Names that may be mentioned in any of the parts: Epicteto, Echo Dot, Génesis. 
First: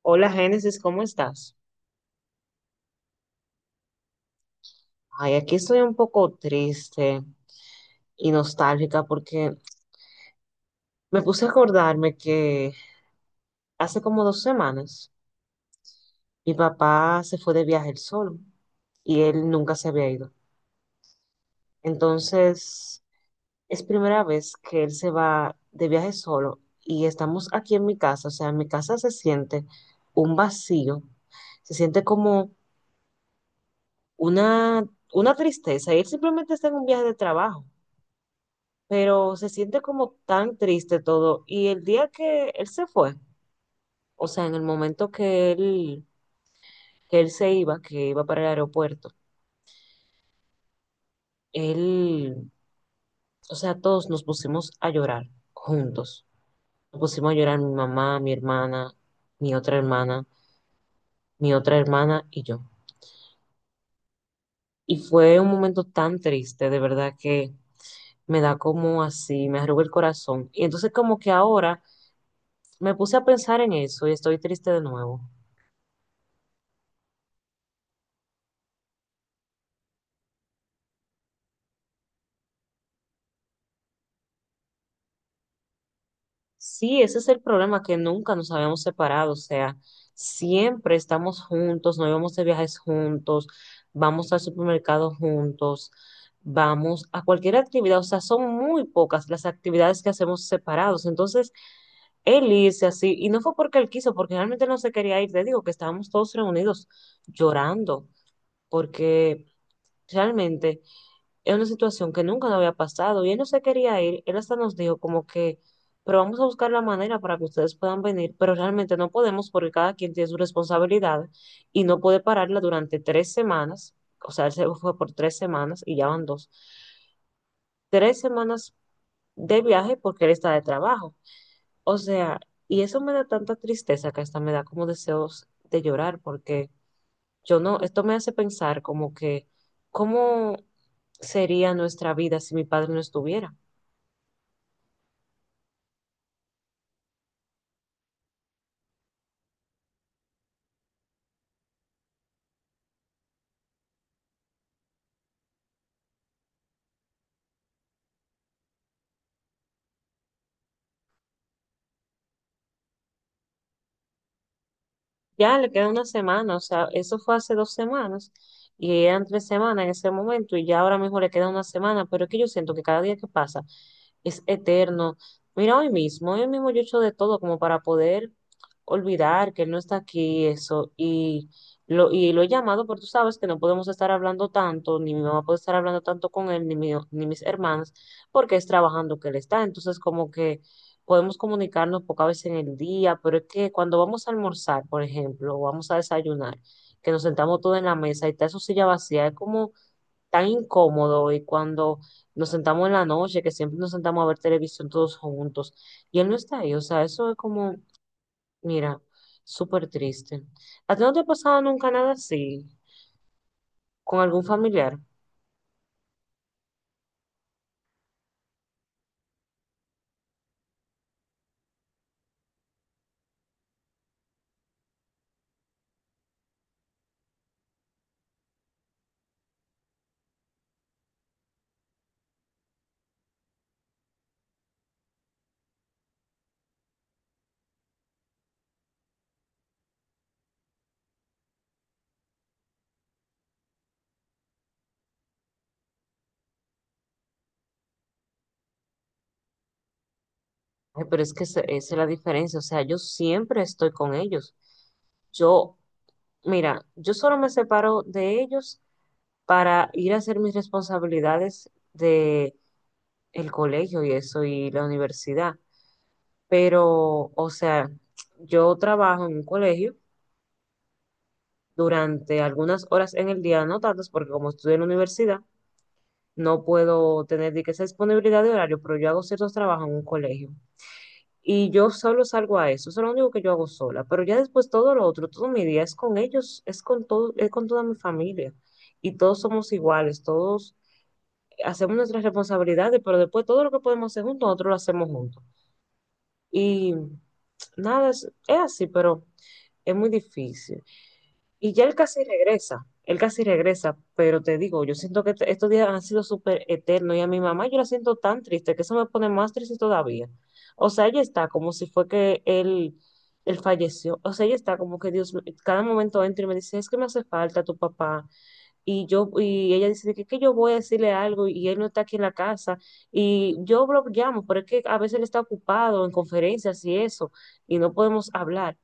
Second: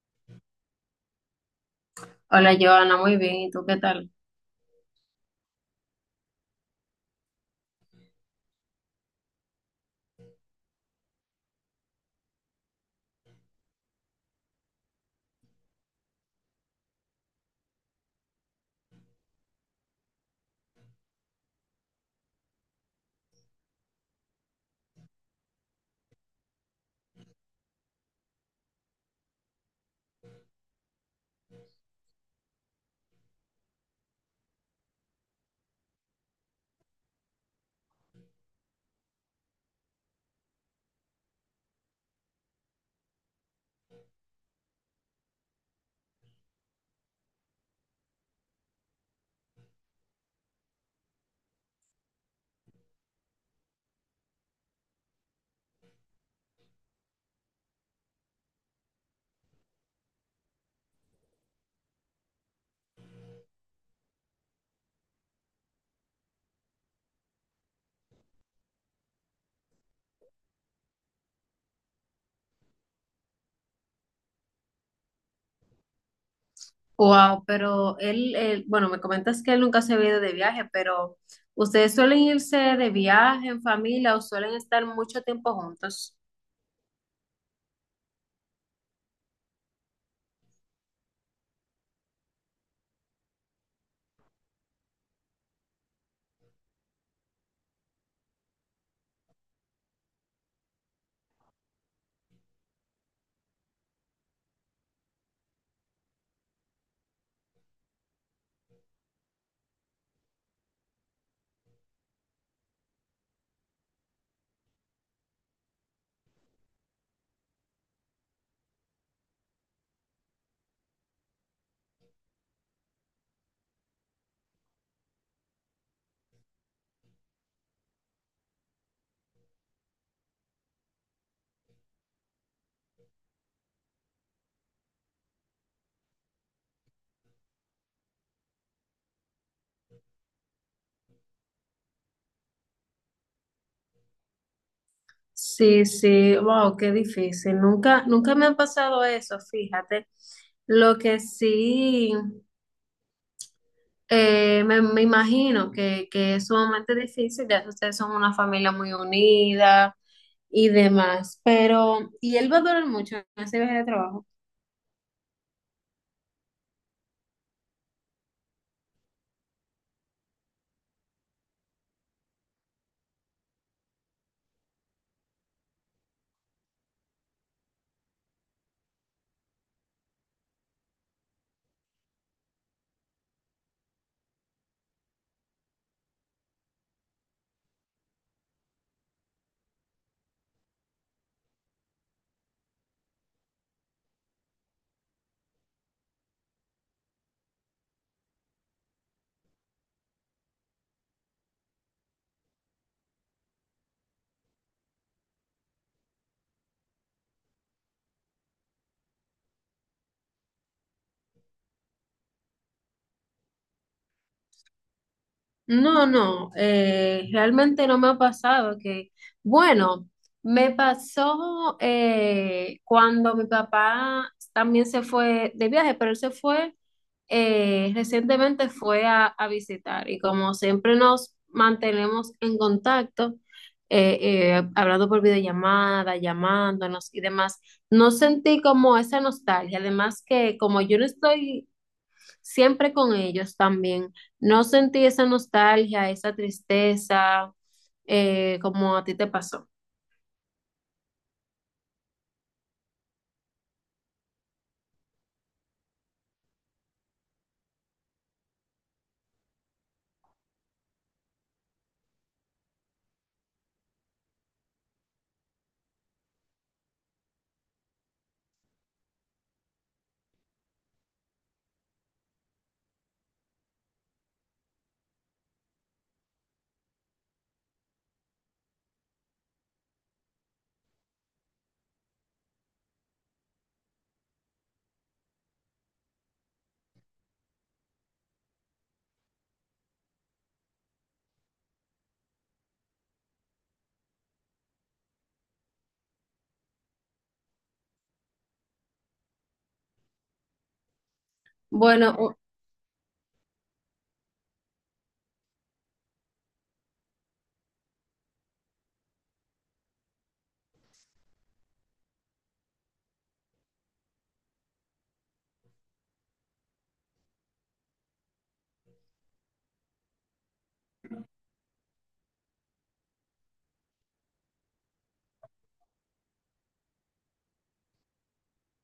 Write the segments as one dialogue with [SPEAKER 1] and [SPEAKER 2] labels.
[SPEAKER 1] Hola Génesis, ¿cómo estás?
[SPEAKER 2] Hola, Joana, muy bien. ¿Y tú qué tal?
[SPEAKER 1] Ay, aquí estoy un poco triste y nostálgica porque me puse a acordarme que hace como dos semanas mi papá se fue de viaje él solo y él nunca se había ido. Entonces, es primera vez que él se va de viaje solo y estamos aquí en mi casa, o sea, en mi casa se siente un vacío, se siente como una, una tristeza y él simplemente está en un viaje de trabajo. Pero se siente como tan triste todo. Y el día que él se fue, o sea, en el momento que él se iba, que iba para el aeropuerto, él, o sea, todos nos pusimos a llorar juntos. Nos pusimos a llorar mi mamá, mi hermana, mi otra hermana, mi otra hermana y yo. Y fue un momento tan triste, de verdad que me da como así, me arruga el corazón. Y entonces como que ahora me puse a pensar en eso y estoy triste de nuevo.
[SPEAKER 2] Wow, pero bueno, me comentas que él nunca se había ido de viaje, pero ¿ustedes suelen irse de viaje en familia o suelen estar mucho tiempo juntos?
[SPEAKER 1] Sí, ese es el problema, que nunca nos habíamos separado, o sea, siempre estamos juntos, nos vamos de viajes juntos, vamos al supermercado juntos, vamos a cualquier actividad, o sea, son muy pocas las actividades que hacemos separados. Entonces, él irse así, y no fue porque él quiso, porque realmente no se quería ir, te digo que estábamos todos reunidos llorando, porque realmente... Es una situación que nunca nos había pasado y él no se quería ir. Él hasta nos dijo como que, pero vamos a buscar la manera para que ustedes puedan venir, pero realmente no podemos porque cada quien tiene su responsabilidad y no puede pararla durante tres semanas. O sea, él se fue por tres semanas y ya van dos. Tres semanas de viaje porque él está de trabajo. O sea, y eso me da tanta tristeza que hasta me da como deseos de llorar porque yo no, esto me hace pensar como que, ¿cómo sería nuestra vida si mi padre no estuviera?
[SPEAKER 2] Sí, sí, wow, qué difícil. Nunca, nunca me ha pasado eso, fíjate. Lo que sí, me imagino que es sumamente difícil, ya que ustedes son una familia muy unida y demás, pero ¿y él va a durar mucho en ese viaje de trabajo?
[SPEAKER 1] Ya le queda una semana, o sea, eso fue hace dos semanas y eran tres semanas en ese momento y ya ahora mismo le queda una semana, pero es que yo siento que cada día que pasa es eterno. Mira, hoy mismo yo he hecho de todo como para poder olvidar que él no está aquí, y eso, y lo he llamado, pero tú sabes que no podemos estar hablando tanto, ni mi mamá puede estar hablando tanto con él, ni mis hermanas, porque es trabajando que él está, entonces como que podemos comunicarnos pocas veces en el día, pero es que cuando vamos a almorzar, por ejemplo, o vamos a desayunar, que nos sentamos todos en la mesa y está su silla vacía, es como tan incómodo. Y cuando nos sentamos en la noche, que siempre nos sentamos a ver televisión todos juntos, y él no está ahí, o sea, eso es como, mira, súper triste. ¿A ti no te ha pasado nunca nada así con algún familiar?
[SPEAKER 2] No, no, realmente no me ha pasado que, bueno, me pasó cuando mi papá también se fue de viaje, pero él se fue, recientemente fue a visitar, y como siempre nos mantenemos en contacto, hablando por videollamada, llamándonos y demás, no sentí como esa nostalgia, además que como yo no estoy siempre con ellos también. No sentí esa nostalgia, esa tristeza, como a ti te pasó.
[SPEAKER 1] Ay, pero es que esa es la diferencia, o sea, yo siempre estoy con ellos. Yo, mira, yo solo me separo de ellos para ir a hacer mis responsabilidades de el colegio y eso y la universidad. Pero, o sea, yo trabajo en un colegio durante algunas horas en el día, no tantas, porque como estudio en la universidad, no puedo tener de que esa disponibilidad de horario, pero yo hago ciertos trabajos en un colegio. Y yo solo salgo a eso, eso es lo único que yo hago sola. Pero ya después todo lo otro, todo mi día es con ellos, es con todo, es con toda mi familia. Y todos somos iguales, todos hacemos nuestras responsabilidades, pero después todo lo que podemos hacer juntos, nosotros lo hacemos juntos. Y nada, es así, pero es muy difícil. Y ya
[SPEAKER 2] Bueno,
[SPEAKER 1] él casi regresa, pero te digo, yo siento que estos días han sido súper eternos y a mi mamá yo la siento tan triste que eso me pone más triste todavía. O sea, ella está como si fue que él falleció. O sea, ella está como que Dios, cada momento entra y me dice, es que me hace falta tu papá, y yo y ella dice que yo voy a decirle algo y él no está aquí en la casa y yo lo llamo, pero es que a veces él está ocupado en conferencias y eso y no podemos hablar.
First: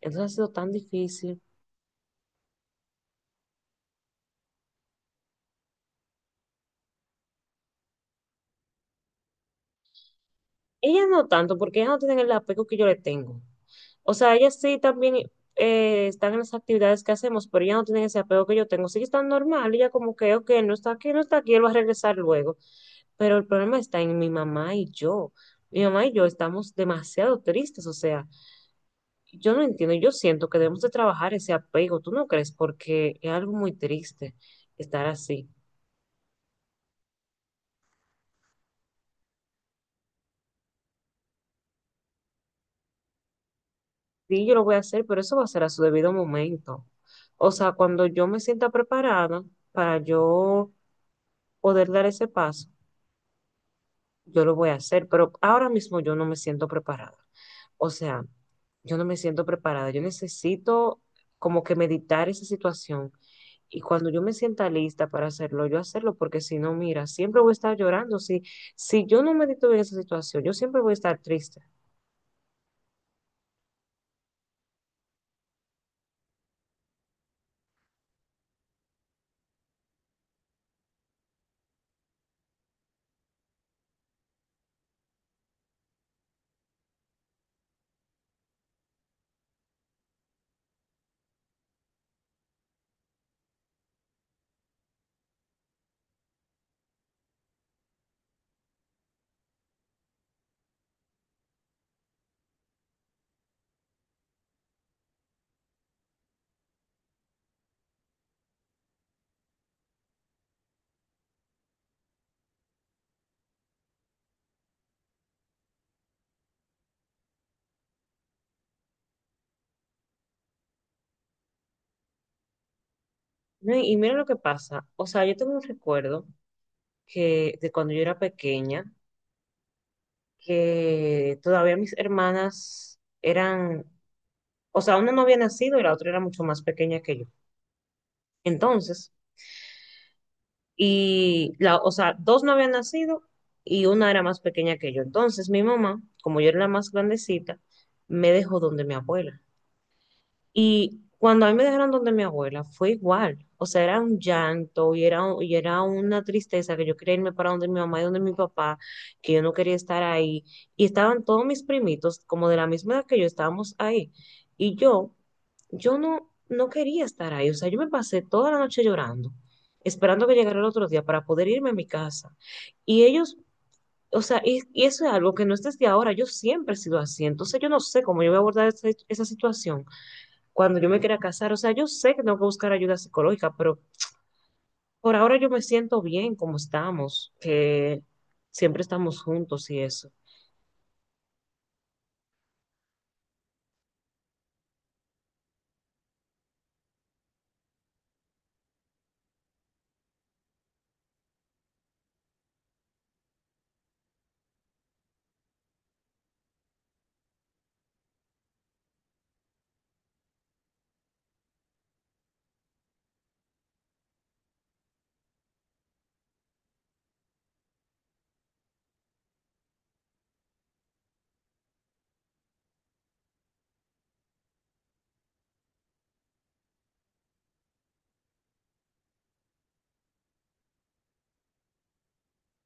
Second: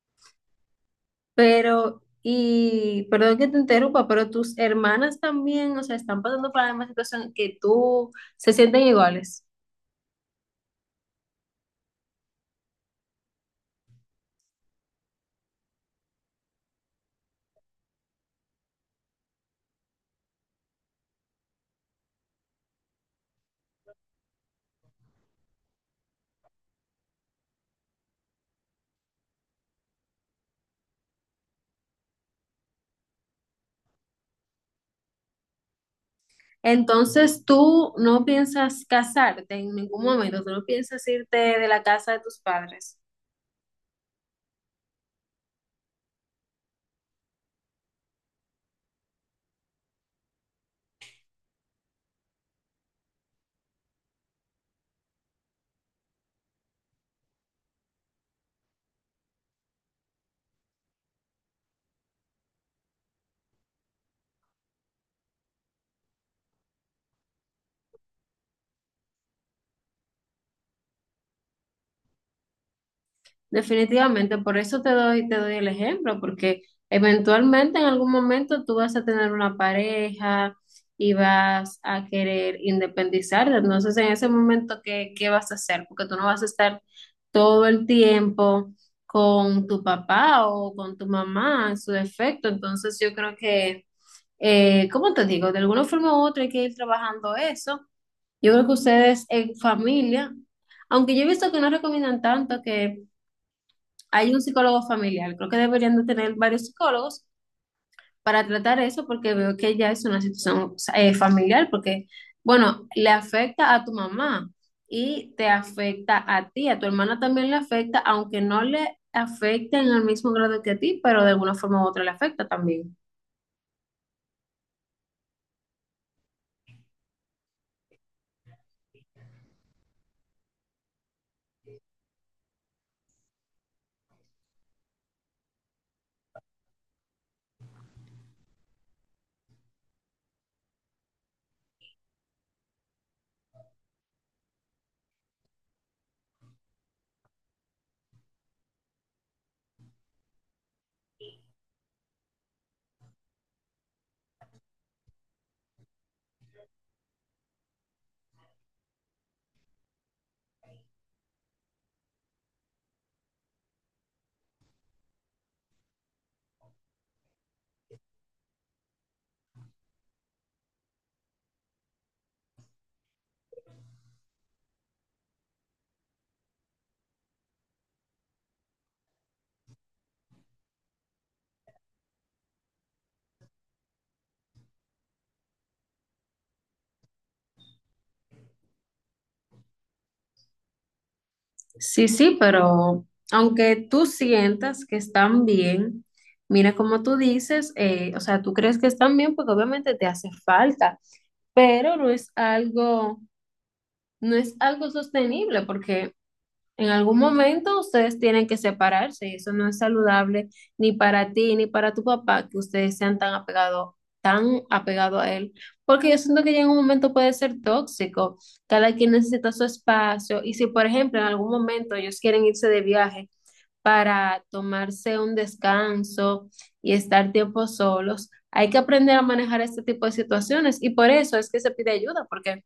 [SPEAKER 1] Entonces ha sido tan difícil.
[SPEAKER 2] pero, y perdón que te interrumpa, pero tus hermanas también, o sea, ¿están pasando por la misma situación que tú, se sienten iguales?
[SPEAKER 1] Ella no tanto porque ella no tiene el apego que yo le tengo. O sea, ellas sí también están en las actividades que hacemos, pero ellas no tienen ese apego que yo tengo. Sí están normal, ella como que, ok, no está aquí, no está aquí, él va a regresar luego. Pero el problema está en mi mamá y yo. Mi mamá y yo estamos demasiado tristes, o sea, yo no entiendo, yo siento que debemos de trabajar ese apego, ¿tú no crees? Porque es algo muy triste estar así.
[SPEAKER 2] Entonces, ¿tú no piensas casarte en ningún momento, tú no piensas irte de la casa de tus padres?
[SPEAKER 1] Sí, yo lo voy a hacer, pero eso va a ser a su debido momento. O sea, cuando yo me sienta preparada para yo poder dar ese paso, yo lo voy a hacer, pero ahora mismo yo no me siento preparada. O sea, yo no me siento preparada. Yo necesito como que meditar esa situación. Y cuando yo me sienta lista para hacerlo, yo hacerlo, porque si no, mira, siempre voy a estar llorando. Si, si yo no medito bien esa situación, yo siempre voy a estar triste.
[SPEAKER 2] Definitivamente, por eso te doy el ejemplo, porque eventualmente en algún momento tú vas a tener una pareja y vas a querer independizarte. Entonces, en ese momento, ¿qué, qué vas a hacer? Porque tú no vas a estar todo el tiempo con tu papá o con tu mamá en su defecto. Entonces, yo creo que, ¿cómo te digo? De alguna forma u otra hay que ir trabajando eso. Yo creo que ustedes en familia, aunque yo he visto que no recomiendan tanto, que hay un psicólogo familiar. Creo que deberían de tener varios psicólogos para tratar eso, porque veo que ya es una situación familiar, porque, bueno, le afecta a tu mamá y te afecta a ti, a tu hermana también le afecta, aunque no le afecte en el mismo grado que a ti, pero de alguna forma u otra le afecta también.
[SPEAKER 1] No, y mira lo que pasa. O sea, yo tengo un recuerdo que de cuando yo era pequeña, que todavía mis hermanas eran, o sea, una no había nacido y la otra era mucho más pequeña que yo. Entonces, o sea, dos no habían nacido y una era más pequeña que yo. Entonces, mi mamá, como yo era la más grandecita, me dejó donde mi abuela. Y cuando a mí me dejaron donde mi abuela, fue igual. O sea, era un llanto y y era una tristeza que yo quería irme para donde mi mamá y donde mi papá, que yo no quería estar ahí. Y estaban todos mis primitos, como de la misma edad que yo, estábamos ahí. Y yo, no quería estar ahí. O sea, yo me pasé toda la noche llorando, esperando que llegara el otro día para poder irme a mi casa. Y ellos, o sea, y eso es algo que no es desde ahora, yo siempre he sido así. Entonces yo no sé cómo yo voy a abordar esa situación cuando yo me quiera casar. O sea, yo sé que tengo que buscar ayuda psicológica, pero por ahora yo me siento bien como estamos, que siempre estamos juntos y eso.
[SPEAKER 2] Sí, sí, pero aunque tú sientas que están bien, mira como tú dices, o sea, tú crees que están bien porque obviamente te hace falta, pero no es algo, no es algo sostenible, porque en algún momento ustedes tienen que separarse y eso no es saludable ni para ti ni para tu papá, que ustedes sean tan apegados, tan apegado a él, porque yo siento que ya en un momento puede ser tóxico. Cada quien necesita su espacio, y si por ejemplo en algún momento ellos quieren irse de viaje para tomarse un descanso y estar tiempo solos, hay que aprender a manejar este tipo de situaciones, y por eso es que se pide ayuda, porque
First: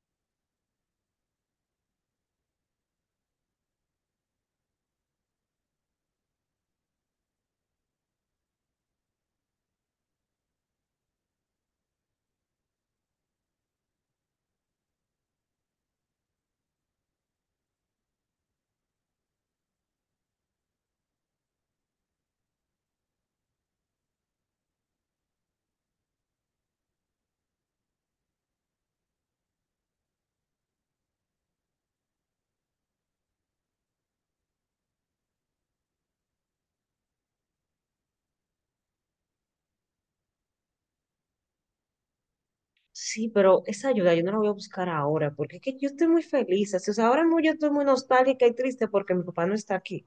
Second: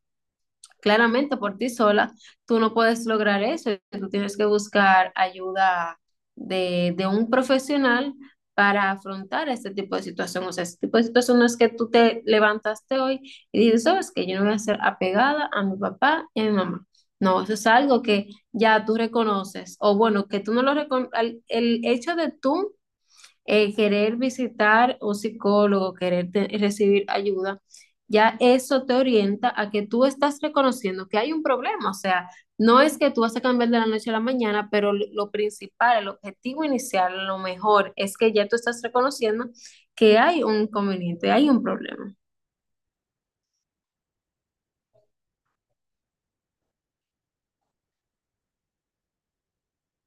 [SPEAKER 2] claramente, por ti sola, tú no puedes lograr eso. Tú tienes que buscar ayuda de un profesional para afrontar este tipo de situación. O sea, este tipo de situación no es que tú te levantaste hoy y dices, sabes que yo no voy a ser apegada a mi papá y a mi mamá. No, eso es algo que ya tú reconoces. O bueno, que tú no lo reconoces. El hecho de tú querer visitar un psicólogo, querer recibir ayuda, ya eso te orienta a que tú estás reconociendo que hay un problema. O sea, no es que tú vas a cambiar de la noche a la mañana, pero lo principal, el objetivo inicial, lo mejor es que ya tú estás reconociendo que hay un inconveniente, hay un problema.
[SPEAKER 1] Sí, pero esa ayuda yo no la voy a buscar ahora, porque es que yo estoy muy feliz. Así, o sea, ahora mismo yo estoy muy nostálgica y triste porque mi papá no está aquí.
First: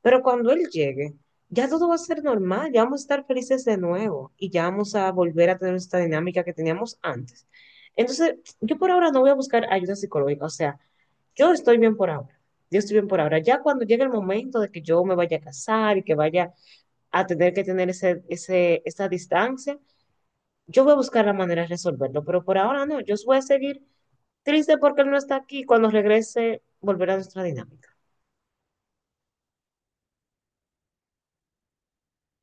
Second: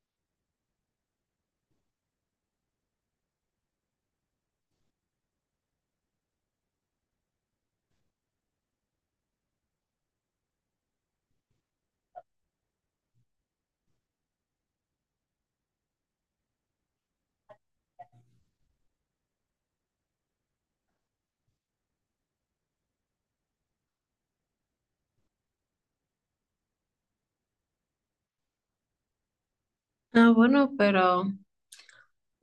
[SPEAKER 1] Pero cuando él llegue, ya todo va a ser normal, ya vamos a estar felices de nuevo y ya vamos a volver a tener esta dinámica que teníamos antes. Entonces, yo por ahora no voy a buscar ayuda psicológica, o sea, yo estoy bien por ahora. Yo estoy bien por ahora. Ya cuando llegue el momento de que yo me vaya a casar y que vaya a tener que tener esa distancia, yo voy a buscar la manera de resolverlo. Pero por ahora no, yo voy a seguir triste porque él no está aquí. Cuando regrese, volverá a nuestra dinámica.
[SPEAKER 2] Ah, bueno, pero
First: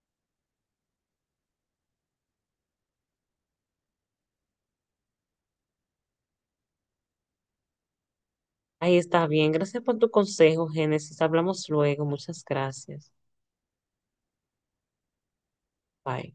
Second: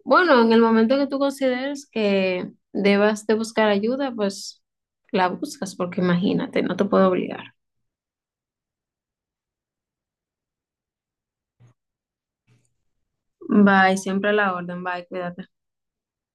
[SPEAKER 2] bueno, en el momento que tú consideres que debas de buscar ayuda, pues la buscas, porque imagínate, no te puedo obligar.
[SPEAKER 1] Ahí está bien. Gracias por tu consejo, Génesis. Hablamos luego. Muchas gracias.
[SPEAKER 2] Bye, siempre a la orden, bye, cuídate.
[SPEAKER 1] Bye.